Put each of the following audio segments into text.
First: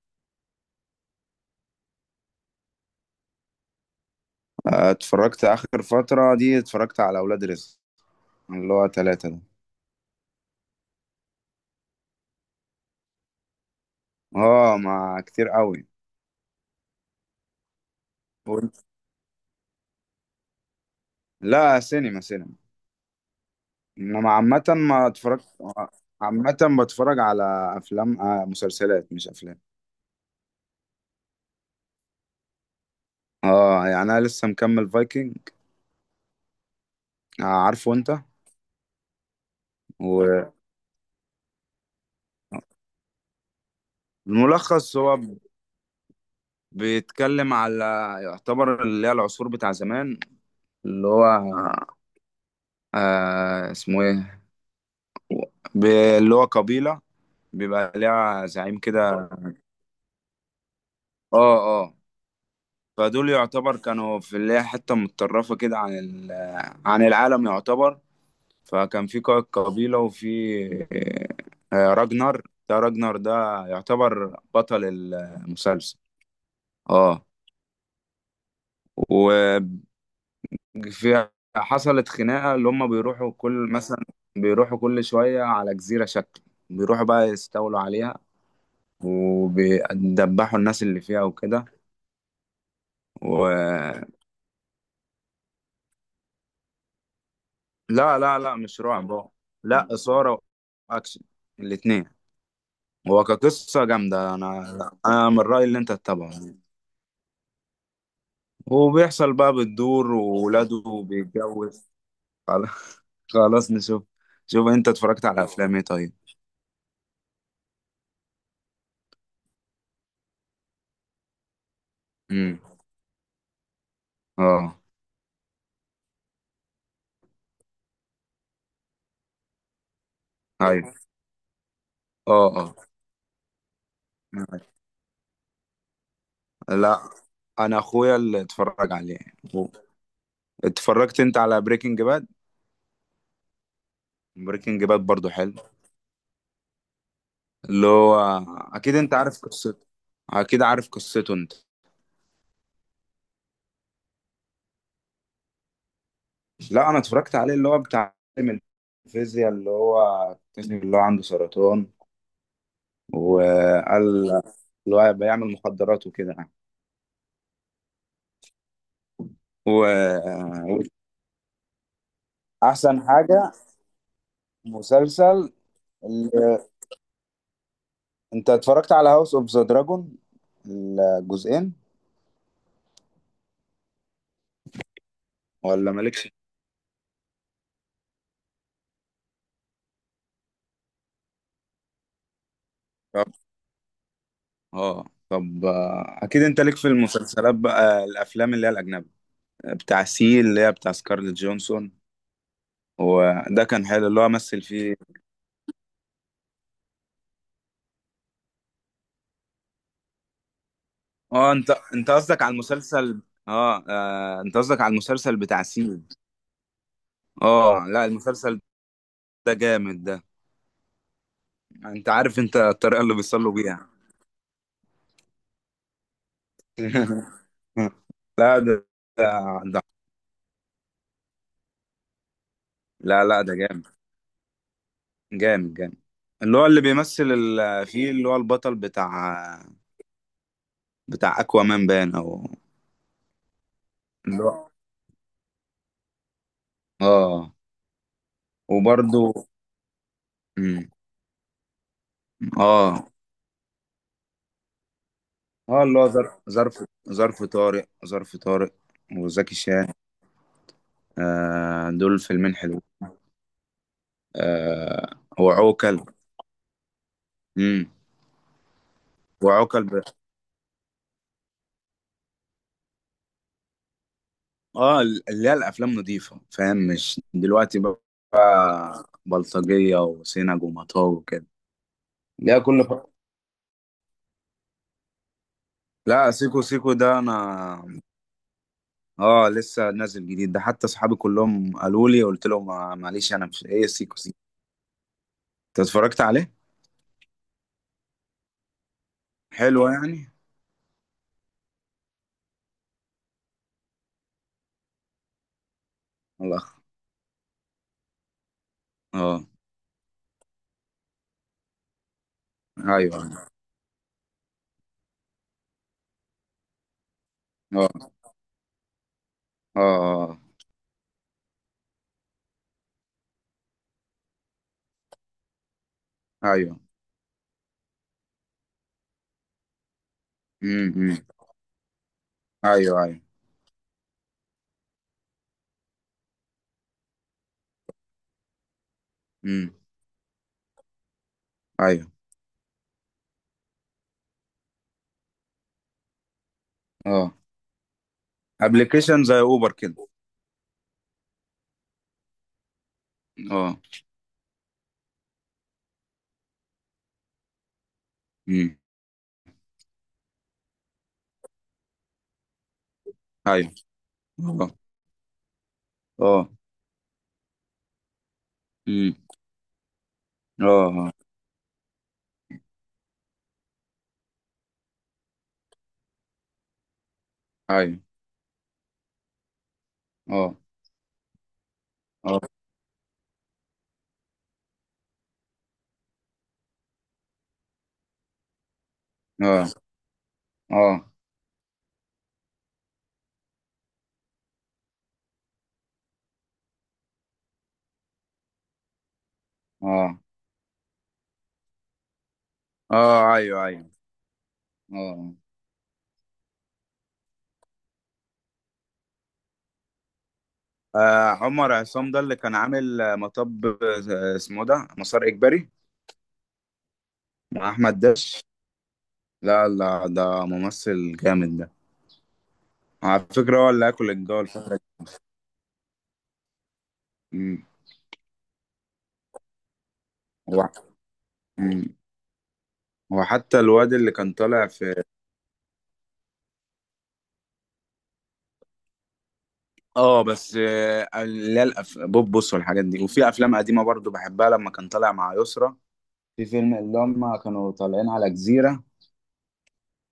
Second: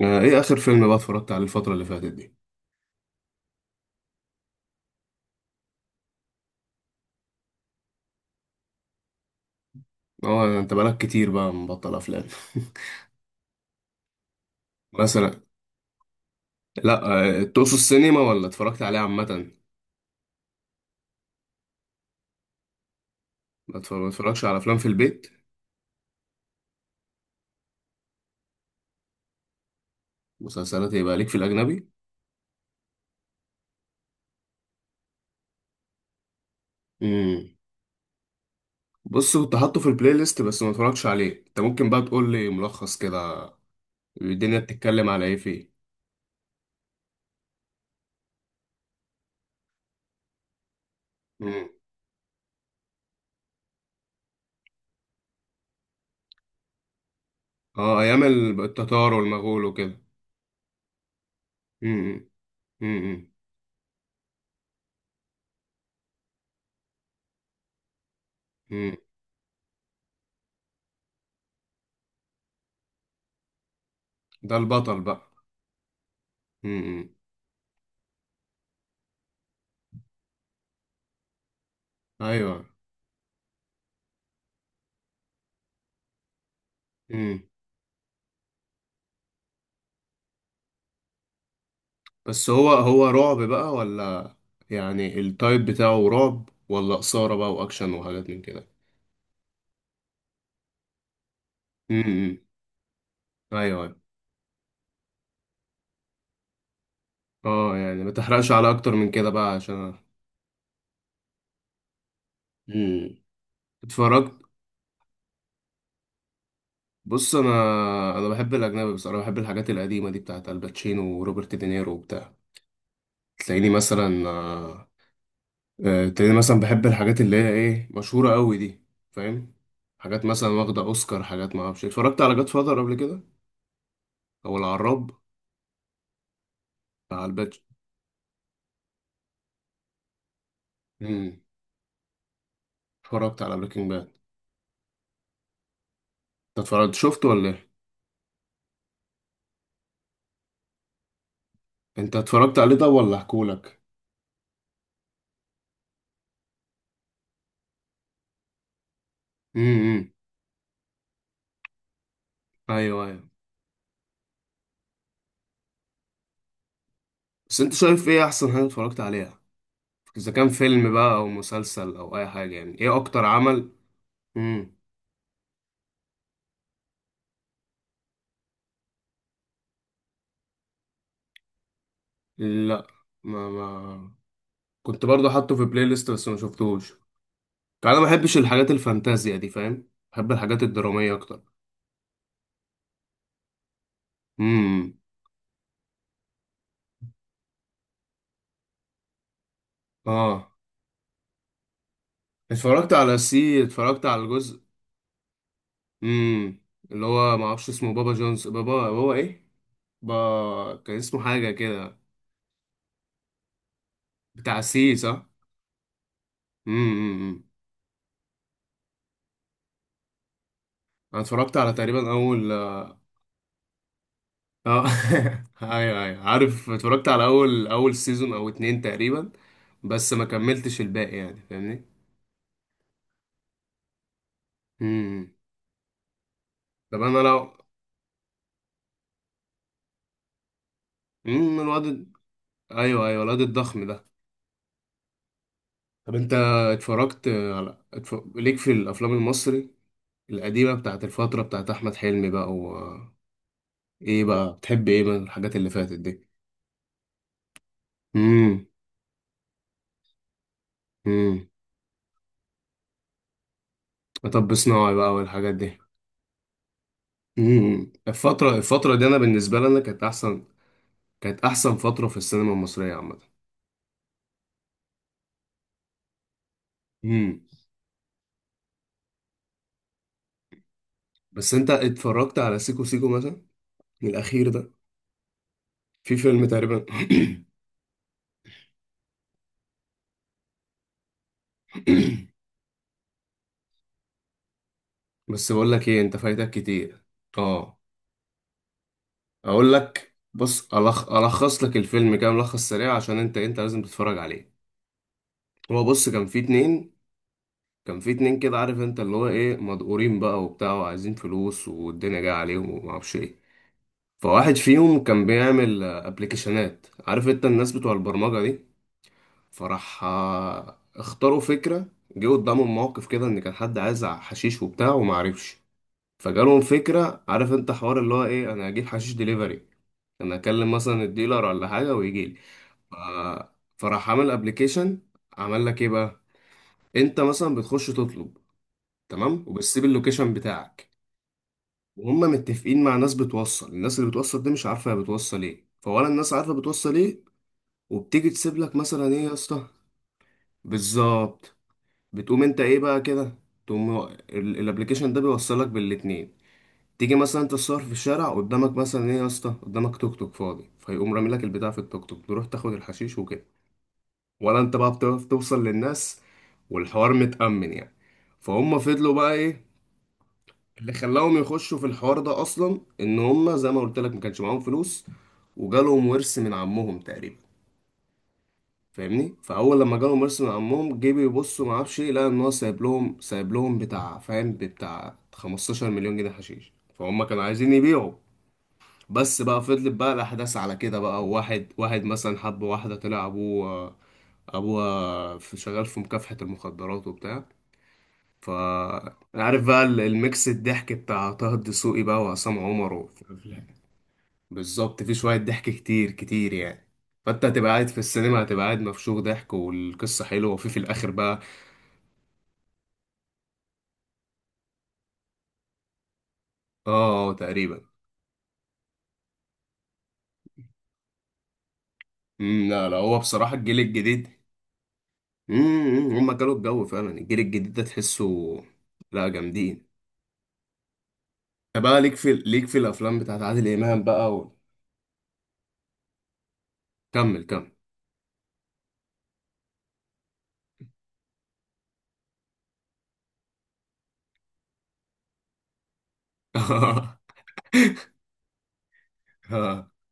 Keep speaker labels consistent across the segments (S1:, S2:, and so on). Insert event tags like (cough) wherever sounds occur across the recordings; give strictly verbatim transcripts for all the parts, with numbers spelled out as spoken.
S1: آه، ايه اخر فيلم بقى اتفرجت عليه الفترة اللي فاتت دي؟
S2: آه، اتفرجت اخر فترة دي اتفرجت على اولاد رزق، اللي هو ثلاثة ده.
S1: اه انت بقالك كتير بقى مبطل افلام.
S2: اه،
S1: (laughs)
S2: مع
S1: مثلا؟
S2: كتير قوي.
S1: لا. آه، تقصد السينما ولا اتفرجت
S2: وانت-
S1: عليه عامة؟
S2: لا، سينما سينما.
S1: ما اتفر- ما
S2: انما
S1: اتفرجش على
S2: عامة
S1: افلام في
S2: ما
S1: البيت؟
S2: اتفرجت. آه، عامة بتفرج على افلام. آه مسلسلات مش افلام.
S1: مسلسلات يبقى ليك في الاجنبي؟
S2: اه يعني انا لسه مكمل فايكنج. آه
S1: امم
S2: عارفه انت.
S1: بص، كنت حاطه في البلاي ليست بس ما اتفرجتش عليه. انت ممكن بقى تقول لي ملخص كده، الدنيا
S2: والملخص
S1: بتتكلم
S2: هو
S1: على ايه فيه؟
S2: بيتكلم على، يعتبر اللي هي العصور بتاع زمان، اللي هو
S1: امم
S2: آه اسمه ايه، ب- اللي هو قبيلة بيبقى
S1: اه، ايام
S2: ليها
S1: ال-
S2: زعيم
S1: التتار
S2: كده.
S1: والمغول وكده.
S2: اه. اه.
S1: امم امم
S2: فدول يعتبر كانوا في اللي هي حتة متطرفة كده عن ال- عن العالم يعتبر.
S1: امم
S2: فكان في قائد قبيلة وفي آه، راجنر. ده راجنر ده يعتبر
S1: ده
S2: بطل
S1: البطل بقى.
S2: المسلسل.
S1: امم.
S2: اه. وفي حصلت
S1: ايوه.
S2: خناقة اللي هم بيروحوا كل مثلا بيروحوا كل شوية على جزيرة شكل، بيروحوا بقى يستولوا عليها وبيدبحوا الناس اللي فيها
S1: بس هو هو رعب بقى
S2: وكده.
S1: ولا يعني التايب بتاعه رعب ولا إثارة بقى وأكشن
S2: لا
S1: وحاجات
S2: لا
S1: من
S2: لا،
S1: كده؟
S2: مش رعب هو. لا، إثارة وأكشن، الاتنين.
S1: امم
S2: هو
S1: أيوه
S2: كقصة
S1: أيوه.
S2: جامدة، أنا أنا من رأيي اللي أنت تتابعه يعني.
S1: أه يعني ما تحرقش على أكتر من كده
S2: وبيحصل
S1: بقى
S2: بقى
S1: عشان.
S2: بتدور وولاده بيتجوز. خلاص.
S1: امم
S2: خلاص نشوف.
S1: اتفرجت.
S2: شوف أنت اتفرجت على أفلام إيه طيب.
S1: بص، أنا أنا بحب الأجنبي بصراحة، بحب الحاجات القديمة دي بتاعت الباتشينو وروبرت دينيرو وبتاع.
S2: امم.
S1: تلاقيني مثلا.
S2: اه.
S1: آه، آه، تلاقيني مثلا بحب الحاجات اللي هي إيه، مشهورة أوي دي، فاهم؟ حاجات مثلا واخدة
S2: أيوه.
S1: أوسكار، حاجات ما أعرفش إيه. اتفرجت على
S2: اه.
S1: جاد
S2: اه.
S1: فاذر قبل كده، أو العراب،
S2: لا،
S1: بتاع الباتش.
S2: أنا أخويا اللي اتفرج عليه. هو- اتفرجت أنت على بريكنج باد؟
S1: اتفرجت على بريكنج باد.
S2: بريكنج باد برضو حلو.
S1: انت اتفرجت شفته ولا ايه؟
S2: اللي هو أكيد أنت عارف قصته، أكيد عارف قصته أنت.
S1: انت اتفرجت عليه ده ولا احكولك؟
S2: لا، انا اتفرجت عليه، اللي هو بتاع عالم الفيزياء، اللي هو
S1: امم.
S2: اكتشف اللي هو عنده سرطان
S1: ايوه ايوه.
S2: وقال اللي هو بيعمل مخدرات وكده يعني.
S1: بس انت شايف ايه احسن حاجه اتفرجت عليها،
S2: و...
S1: اذا كان فيلم بقى او مسلسل او اي حاجه، يعني ايه
S2: احسن
S1: اكتر
S2: حاجة،
S1: عمل؟ امم.
S2: مسلسل. ال- انت اتفرجت على هاوس اوف ذا دراجون الجزئين؟
S1: لا. ما ما كنت برضه حاطه في بلاي
S2: ولا
S1: ليست بس
S2: مالكش.
S1: ما شفتوش. يعني انا ما بحبش الحاجات الفانتازيا دي، فاهم، بحب الحاجات الدراميه اكتر.
S2: طب.
S1: امم.
S2: اه طب آه، اكيد انت ليك في المسلسلات بقى الافلام اللي هي الاجنبي، بتاع سي
S1: اه،
S2: اللي هي بتاع سكارليت جونسون.
S1: اتفرجت على سي،
S2: وده كان
S1: اتفرجت
S2: حلو، اللي
S1: على
S2: هو
S1: الجزء.
S2: مثل فيه.
S1: امم. اللي هو ما اعرفش اسمه، بابا جونز، بابا بابا ايه، ب... كان اسمه حاجة
S2: اه انت
S1: كده.
S2: انت قصدك على المسلسل. اه، آه، انت
S1: بتاع
S2: قصدك على
S1: سي، صح؟
S2: المسلسل بتاع سيد.
S1: امم امم، امم.
S2: اه. لا، المسلسل ده جامد ده.
S1: أنا اتفرجت على
S2: انت
S1: تقريبا
S2: عارف
S1: أول،
S2: انت
S1: اه.
S2: الطريقة اللي بيصلوا بيها.
S1: (laughs) أيوه أيوه عارف، اتفرجت على
S2: (laughs)
S1: أول أول سيزون أو
S2: لا
S1: اتنين
S2: ده
S1: تقريبا،
S2: ده ده-
S1: بس ما كملتش الباقي، يعني فاهمني؟
S2: لا لا، ده جامد،
S1: امم امم.
S2: جامد جامد. اللي هو اللي
S1: طب أنا
S2: بيمثل
S1: لو.
S2: ال- فيه اللي هو البطل بتاع، بتاع
S1: امم.
S2: اكوا مان
S1: الواد.
S2: بان او،
S1: أيوه أيوه، الواد الضخم ده.
S2: اللي هو.
S1: طب أنت، اتفرجت
S2: اه
S1: على اتف... ليك في الأفلام
S2: وبرده.
S1: المصري القديمة
S2: مم.
S1: بتاعت الفترة بتاعت أحمد حلمي بقى و،
S2: اه.
S1: إيه بقى بتحب إيه من الحاجات اللي
S2: اه.
S1: فاتت
S2: اللي هو
S1: دي؟
S2: ظرف ظرف ظرف طارق ظرف
S1: امم
S2: طارق وزكي شان.
S1: امم.
S2: آه دول فيلمين حلو.
S1: مطب صناعي بقى
S2: آه
S1: والحاجات دي.
S2: وعوكل. امم.
S1: امم الفترة الفترة دي انا بالنسبة لي انا
S2: وعوكل ب...
S1: كانت احسن، كانت احسن فترة في السينما المصرية عامة.
S2: اه، اللي هي الافلام نظيفه فاهم، مش
S1: امم.
S2: دلوقتي بقى بلطجيه وسينج ومطاوي وكده.
S1: بس انت اتفرجت على
S2: لا
S1: سيكو
S2: كل ف...
S1: سيكو مثلا، الاخير ده؟ في
S2: لا،
S1: فيلم
S2: سيكو
S1: تقريبا.
S2: سيكو ده انا اه لسه نازل جديد ده، حتى صحابي كلهم قالوا لي،
S1: (coughs)
S2: قلت لهم ما- معلش انا مش ايه سيكو سيكو.
S1: بس بقول
S2: انت
S1: لك ايه، انت
S2: اتفرجت
S1: فايتك
S2: عليه؟
S1: كتير. اه، اقول
S2: حلو
S1: لك.
S2: يعني.
S1: بص، ألخ... الخص لك الفيلم كده ملخص سريع عشان انت انت لازم تتفرج عليه. هو بص، كان في
S2: الله.
S1: اتنين، كان في اتنين كده، عارف انت اللي هو
S2: اه.
S1: ايه، مدقورين بقى وبتاع وعايزين فلوس والدنيا جايه عليهم
S2: ايوه.
S1: ومعرفش ايه.
S2: أيوه.
S1: فواحد فيهم كان بيعمل ابلكيشنات، عارف انت الناس بتوع
S2: اه.
S1: البرمجة دي.
S2: اه.
S1: فراح
S2: آه. آه.
S1: آه، اختاروا فكرة، جه قدامهم موقف كده ان كان حد عايز حشيش وبتاع ومعرفش. فجالهم
S2: ايوه.
S1: فكرة، عارف انت حوار اللي هو ايه، انا هجيب حشيش ديليفري، انا اكلم
S2: امم.
S1: مثلا
S2: أمم.
S1: الديلر ولا حاجة ويجيلي. ف...
S2: ايوه. ايوه.
S1: فراح عامل ابلكيشن، عمل لك ايه بقى، انت مثلا بتخش تطلب، تمام،
S2: امم.
S1: وبتسيب اللوكيشن بتاعك،
S2: ايوه.
S1: وهم متفقين مع ناس بتوصل. الناس اللي بتوصل دي مش عارفه هي بتوصل ايه، فولا الناس عارفه بتوصل ايه.
S2: اه،
S1: وبتيجي تسيب لك مثلا ايه
S2: ابلكيشن
S1: يا
S2: زي
S1: اسطى،
S2: اوبر كده.
S1: بالظبط. بتقوم انت ايه بقى كده،
S2: اه.
S1: تقوم هو- ال- الابليكيشن ده بيوصلك بالاتنين. تيجي مثلا انت تصور في الشارع قدامك،
S2: امم.
S1: مثلا ايه يا اسطى قدامك توك توك فاضي، فيقوم رامي لك البتاع في التوك توك، تروح تاخد الحشيش وكده،
S2: ايوه.
S1: ولا
S2: اه.
S1: انت بقى بتعرف توصل للناس،
S2: اه.
S1: والحوار متأمن يعني. فهم فضلوا
S2: امم.
S1: بقى ايه،
S2: اه.
S1: اللي
S2: آه.
S1: خلاهم يخشوا في الحوار ده اصلا ان هم زي ما قلت لك ما كانش معاهم فلوس، وجالهم ورث من عمهم تقريبا.
S2: ايوه.
S1: فاهمني؟ فاول لما جالهم ورث من
S2: اه.
S1: عمهم جه بيبصوا ما اعرفش ايه، لقى ان
S2: اه.
S1: هو سايب لهم سايب لهم بتاع، فاهم، بتاع خمستاشر مليون جنيه حشيش. فهم كانوا عايزين يبيعوا. بس بقى
S2: اه.
S1: فضلت بقى الاحداث على كده
S2: اه.
S1: بقى، واحد واحد مثلا حب واحده طلع ابوه، ابوه في، شغال في مكافحه المخدرات وبتاع. ف، عارف بقى ال-
S2: اه.
S1: الميكس الضحك بتاع طه الدسوقي بقى وعصام عمر و،
S2: اه. ايوه. ايوه.
S1: بالظبط، في
S2: اه،
S1: شوية ضحك كتير كتير يعني. فانت هتبقى قاعد في السينما، هتبقى قاعد مفشوخ ضحك، والقصة حلوة، وفي في الآخر
S2: آه،
S1: بقى.
S2: عمر عصام ده اللي كان عامل آه، مطب، آه، اسمه ده مسار اجباري
S1: اه، آه،
S2: مع
S1: تقريبا.
S2: احمد داش. لا لا، ده ممثل جامد ده.
S1: مم، لا لا، هو
S2: على
S1: بصراحة
S2: فكره هو
S1: الجيل
S2: اللي هاكل
S1: الجديد.
S2: الجو الفتره دي.
S1: مم، مم، هما كانوا الجو فعلا، الجيل
S2: أمم.
S1: الجديد ده تحسه. لا، جامدين.
S2: هو.
S1: طب
S2: أمم.
S1: بقى، ليك في ليك في الأفلام
S2: هو
S1: بتاعت
S2: حتى
S1: عادل
S2: الواد
S1: إمام
S2: اللي كان
S1: بقى و،
S2: طالع في
S1: كمل كمل.
S2: اه، بس آه، اللي هي الأف- بوبوس والحاجات دي. وفي افلام قديمه برضو بحبها لما كان طالع مع يسرا، في فيلم اللي هم كانوا طالعين على جزيره.
S1: (laughs)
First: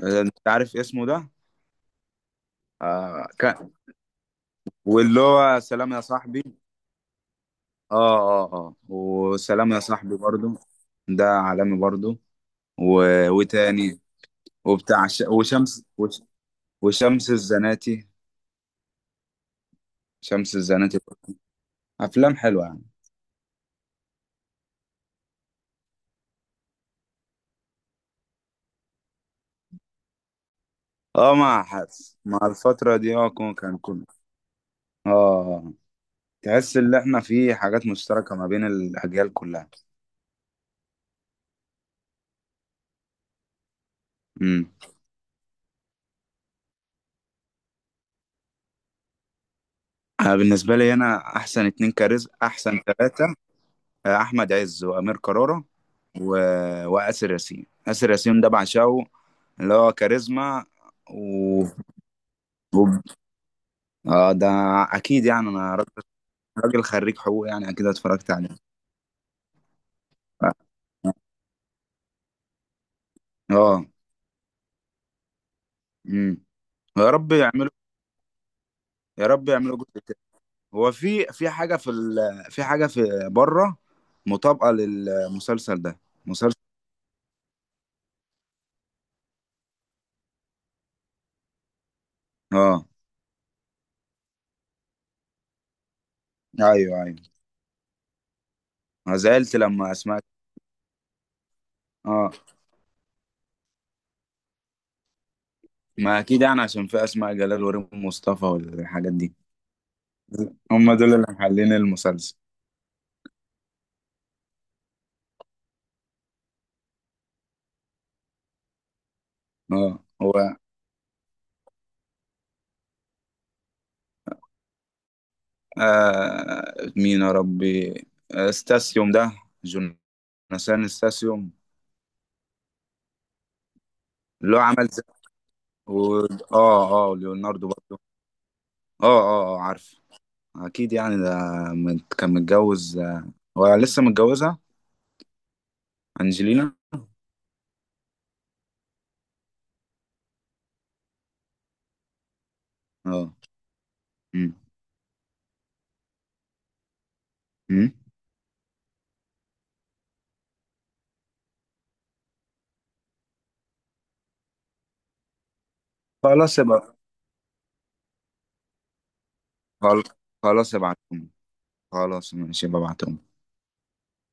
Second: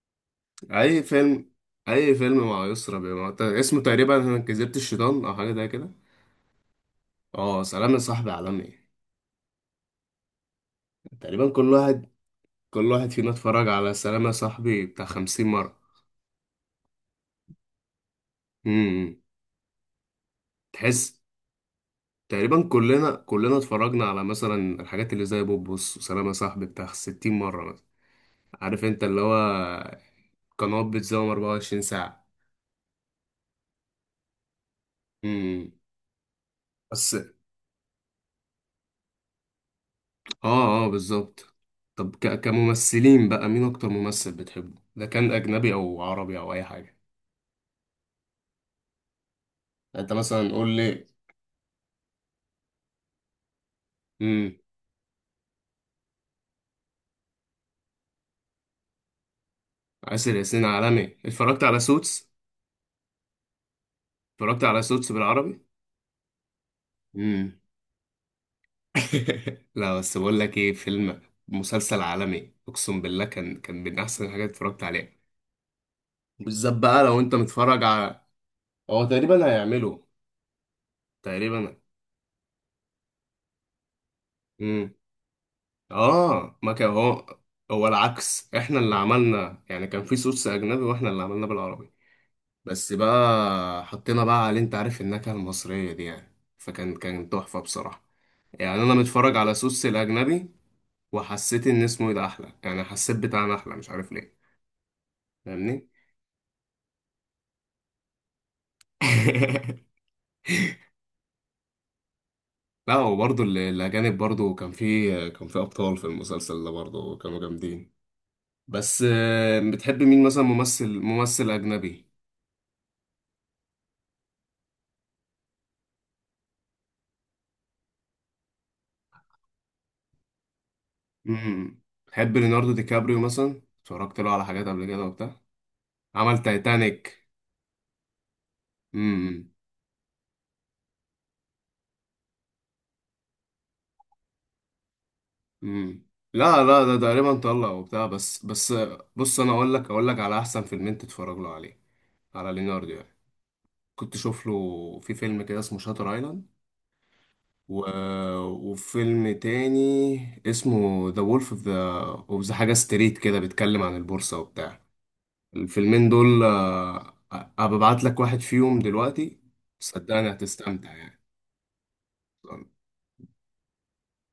S2: آه، انت عارف
S1: اي
S2: اسمه ده؟
S1: فيلم؟ اي فيلم مع يسرا
S2: آه
S1: بيبقى ت-
S2: كان،
S1: اسمه تقريبا أنا كذبت
S2: واللي
S1: الشيطان او حاجه
S2: هو
S1: زي
S2: سلام
S1: كده.
S2: يا صاحبي.
S1: اه، سلام يا
S2: اه
S1: صاحبي
S2: اه اه،
S1: عالمي.
S2: وسلام يا صاحبي برضو ده
S1: تقريبا كل
S2: عالمي
S1: واحد،
S2: برضو.
S1: كل
S2: و...
S1: واحد فينا اتفرج على
S2: وتاني.
S1: سلام يا صاحبي بتاع
S2: وبتاع ش...
S1: خمسين مره.
S2: وشمس وش... وشمس الزناتي.
S1: امم.
S2: شمس الزناتي
S1: تحس.
S2: برضو. افلام
S1: تقريبا
S2: حلوه يعني.
S1: كلنا، كلنا اتفرجنا على مثلا الحاجات اللي زي بوبوس وسلام يا صاحبي بتاع ستين مره مثلا. عارف انت اللي هو قنوات بتزوم
S2: اه، مع
S1: اربعة وعشرين
S2: حدث
S1: ساعه.
S2: مع الفتره دي اه، كون- كان كله. اه
S1: امم.
S2: آه. تحس ان
S1: بس.
S2: احنا في حاجات مشتركة ما بين الاجيال كلها.
S1: اه اه بالظبط. طب ك... كممثلين بقى، مين اكتر ممثل
S2: امم.
S1: بتحبه، ده كان اجنبي او عربي او اي حاجه؟ يعني انت
S2: انا
S1: مثلا قول
S2: بالنسبة لي
S1: لي.
S2: انا احسن اتنين كاريزما، احسن ثلاثة، آه، احمد
S1: امم.
S2: عز وامير كرارة و... واسر ياسين. اسر ياسين ده بعشقه، اللي هو
S1: آسر ياسين
S2: كاريزما.
S1: عالمي، اتفرجت
S2: و...
S1: على سوتس.
S2: و... اه، ده
S1: اتفرجت على سوتس
S2: اكيد يعني،
S1: بالعربي.
S2: انا راجل، راجل خريج حقوق
S1: امم.
S2: يعني، اكيد اتفرجت عليه.
S1: (laughs) لا بس بقول لك ايه، فيلم، مسلسل عالمي، اقسم بالله، كان كان
S2: اه.
S1: من احسن الحاجات اللي اتفرجت عليها.
S2: امم.
S1: بالذات بقى
S2: يا
S1: لو
S2: رب
S1: انت
S2: يعملوا
S1: متفرج على، هو
S2: يا
S1: تقريبا
S2: رب يعملوا
S1: هيعمله،
S2: جزء. هو في في
S1: تقريبا.
S2: حاجة في ال... في حاجة في بره مطابقة
S1: امم.
S2: للمسلسل ده.
S1: اه،
S2: مسلسل.
S1: ما كان هو، هو العكس، احنا اللي عملنا يعني، كان في صوص اجنبي واحنا اللي عملنا بالعربي،
S2: اه،
S1: بس بقى حطينا بقى عليه انت عارف النكهة المصرية دي يعني.
S2: ايوه
S1: فكان
S2: ايوه.
S1: كان تحفة بصراحة، يعني انا
S2: انا
S1: متفرج على
S2: زعلت
S1: صوص
S2: لما اسماء.
S1: الاجنبي وحسيت ان اسمه ايه ده
S2: اه،
S1: احلى، يعني حسيت بتاعنا احلى مش عارف ليه، فاهمني؟
S2: ما اكيد يعني عشان في اسماء جلال وريم مصطفى والحاجات دي.
S1: (laughs)
S2: هم دول اللي محللين المسلسل.
S1: لا، وبرضه ال- الاجانب برضه كان في كان في ابطال في المسلسل ده برضه كانوا جامدين. بس آه، بتحب
S2: اه.
S1: مين
S2: هو
S1: مثلا، ممثل، ممثل اجنبي؟
S2: آه مين يا ربي. آه، استاسيوم ده، جوناثان استاسيوم.
S1: امم. تحب ليوناردو دي كابريو مثلا؟ اتفرجت له على
S2: اللي هو
S1: حاجات قبل
S2: عمل
S1: كده
S2: زي
S1: وبتاع،
S2: و...
S1: عمل
S2: اه. اه،
S1: تايتانيك.
S2: ليوناردو برضه. اه.
S1: امم.
S2: اه. آه، عارف، اكيد يعني ده مت- كان متجوز، آه، هو لسه متجوزها،
S1: امم. لا
S2: انجلينا.
S1: لا، ده تقريبا طلع وبتاع بس. بس بص انا اقول لك، اقول لك على احسن فيلمين تتفرج له عليه، على ليوناردو يعني.
S2: اه.
S1: كنت شوف
S2: أمم.
S1: له في فيلم كده اسمه شاتر ايلاند، و،
S2: أمم.
S1: وفيلم تاني اسمه ذا وولف اوف ذا، اوف ذا حاجه ستريت كده، بيتكلم عن البورصه وبتاع. الفيلمين دول
S2: خلاص يبقى.
S1: آه، أ- أبقى ابعت لك واحد فيهم دلوقتي،
S2: خل-
S1: صدقني
S2: خلاص
S1: هتستمتع يعني.
S2: ابعتهم. خلاص ماشي ببعتهم.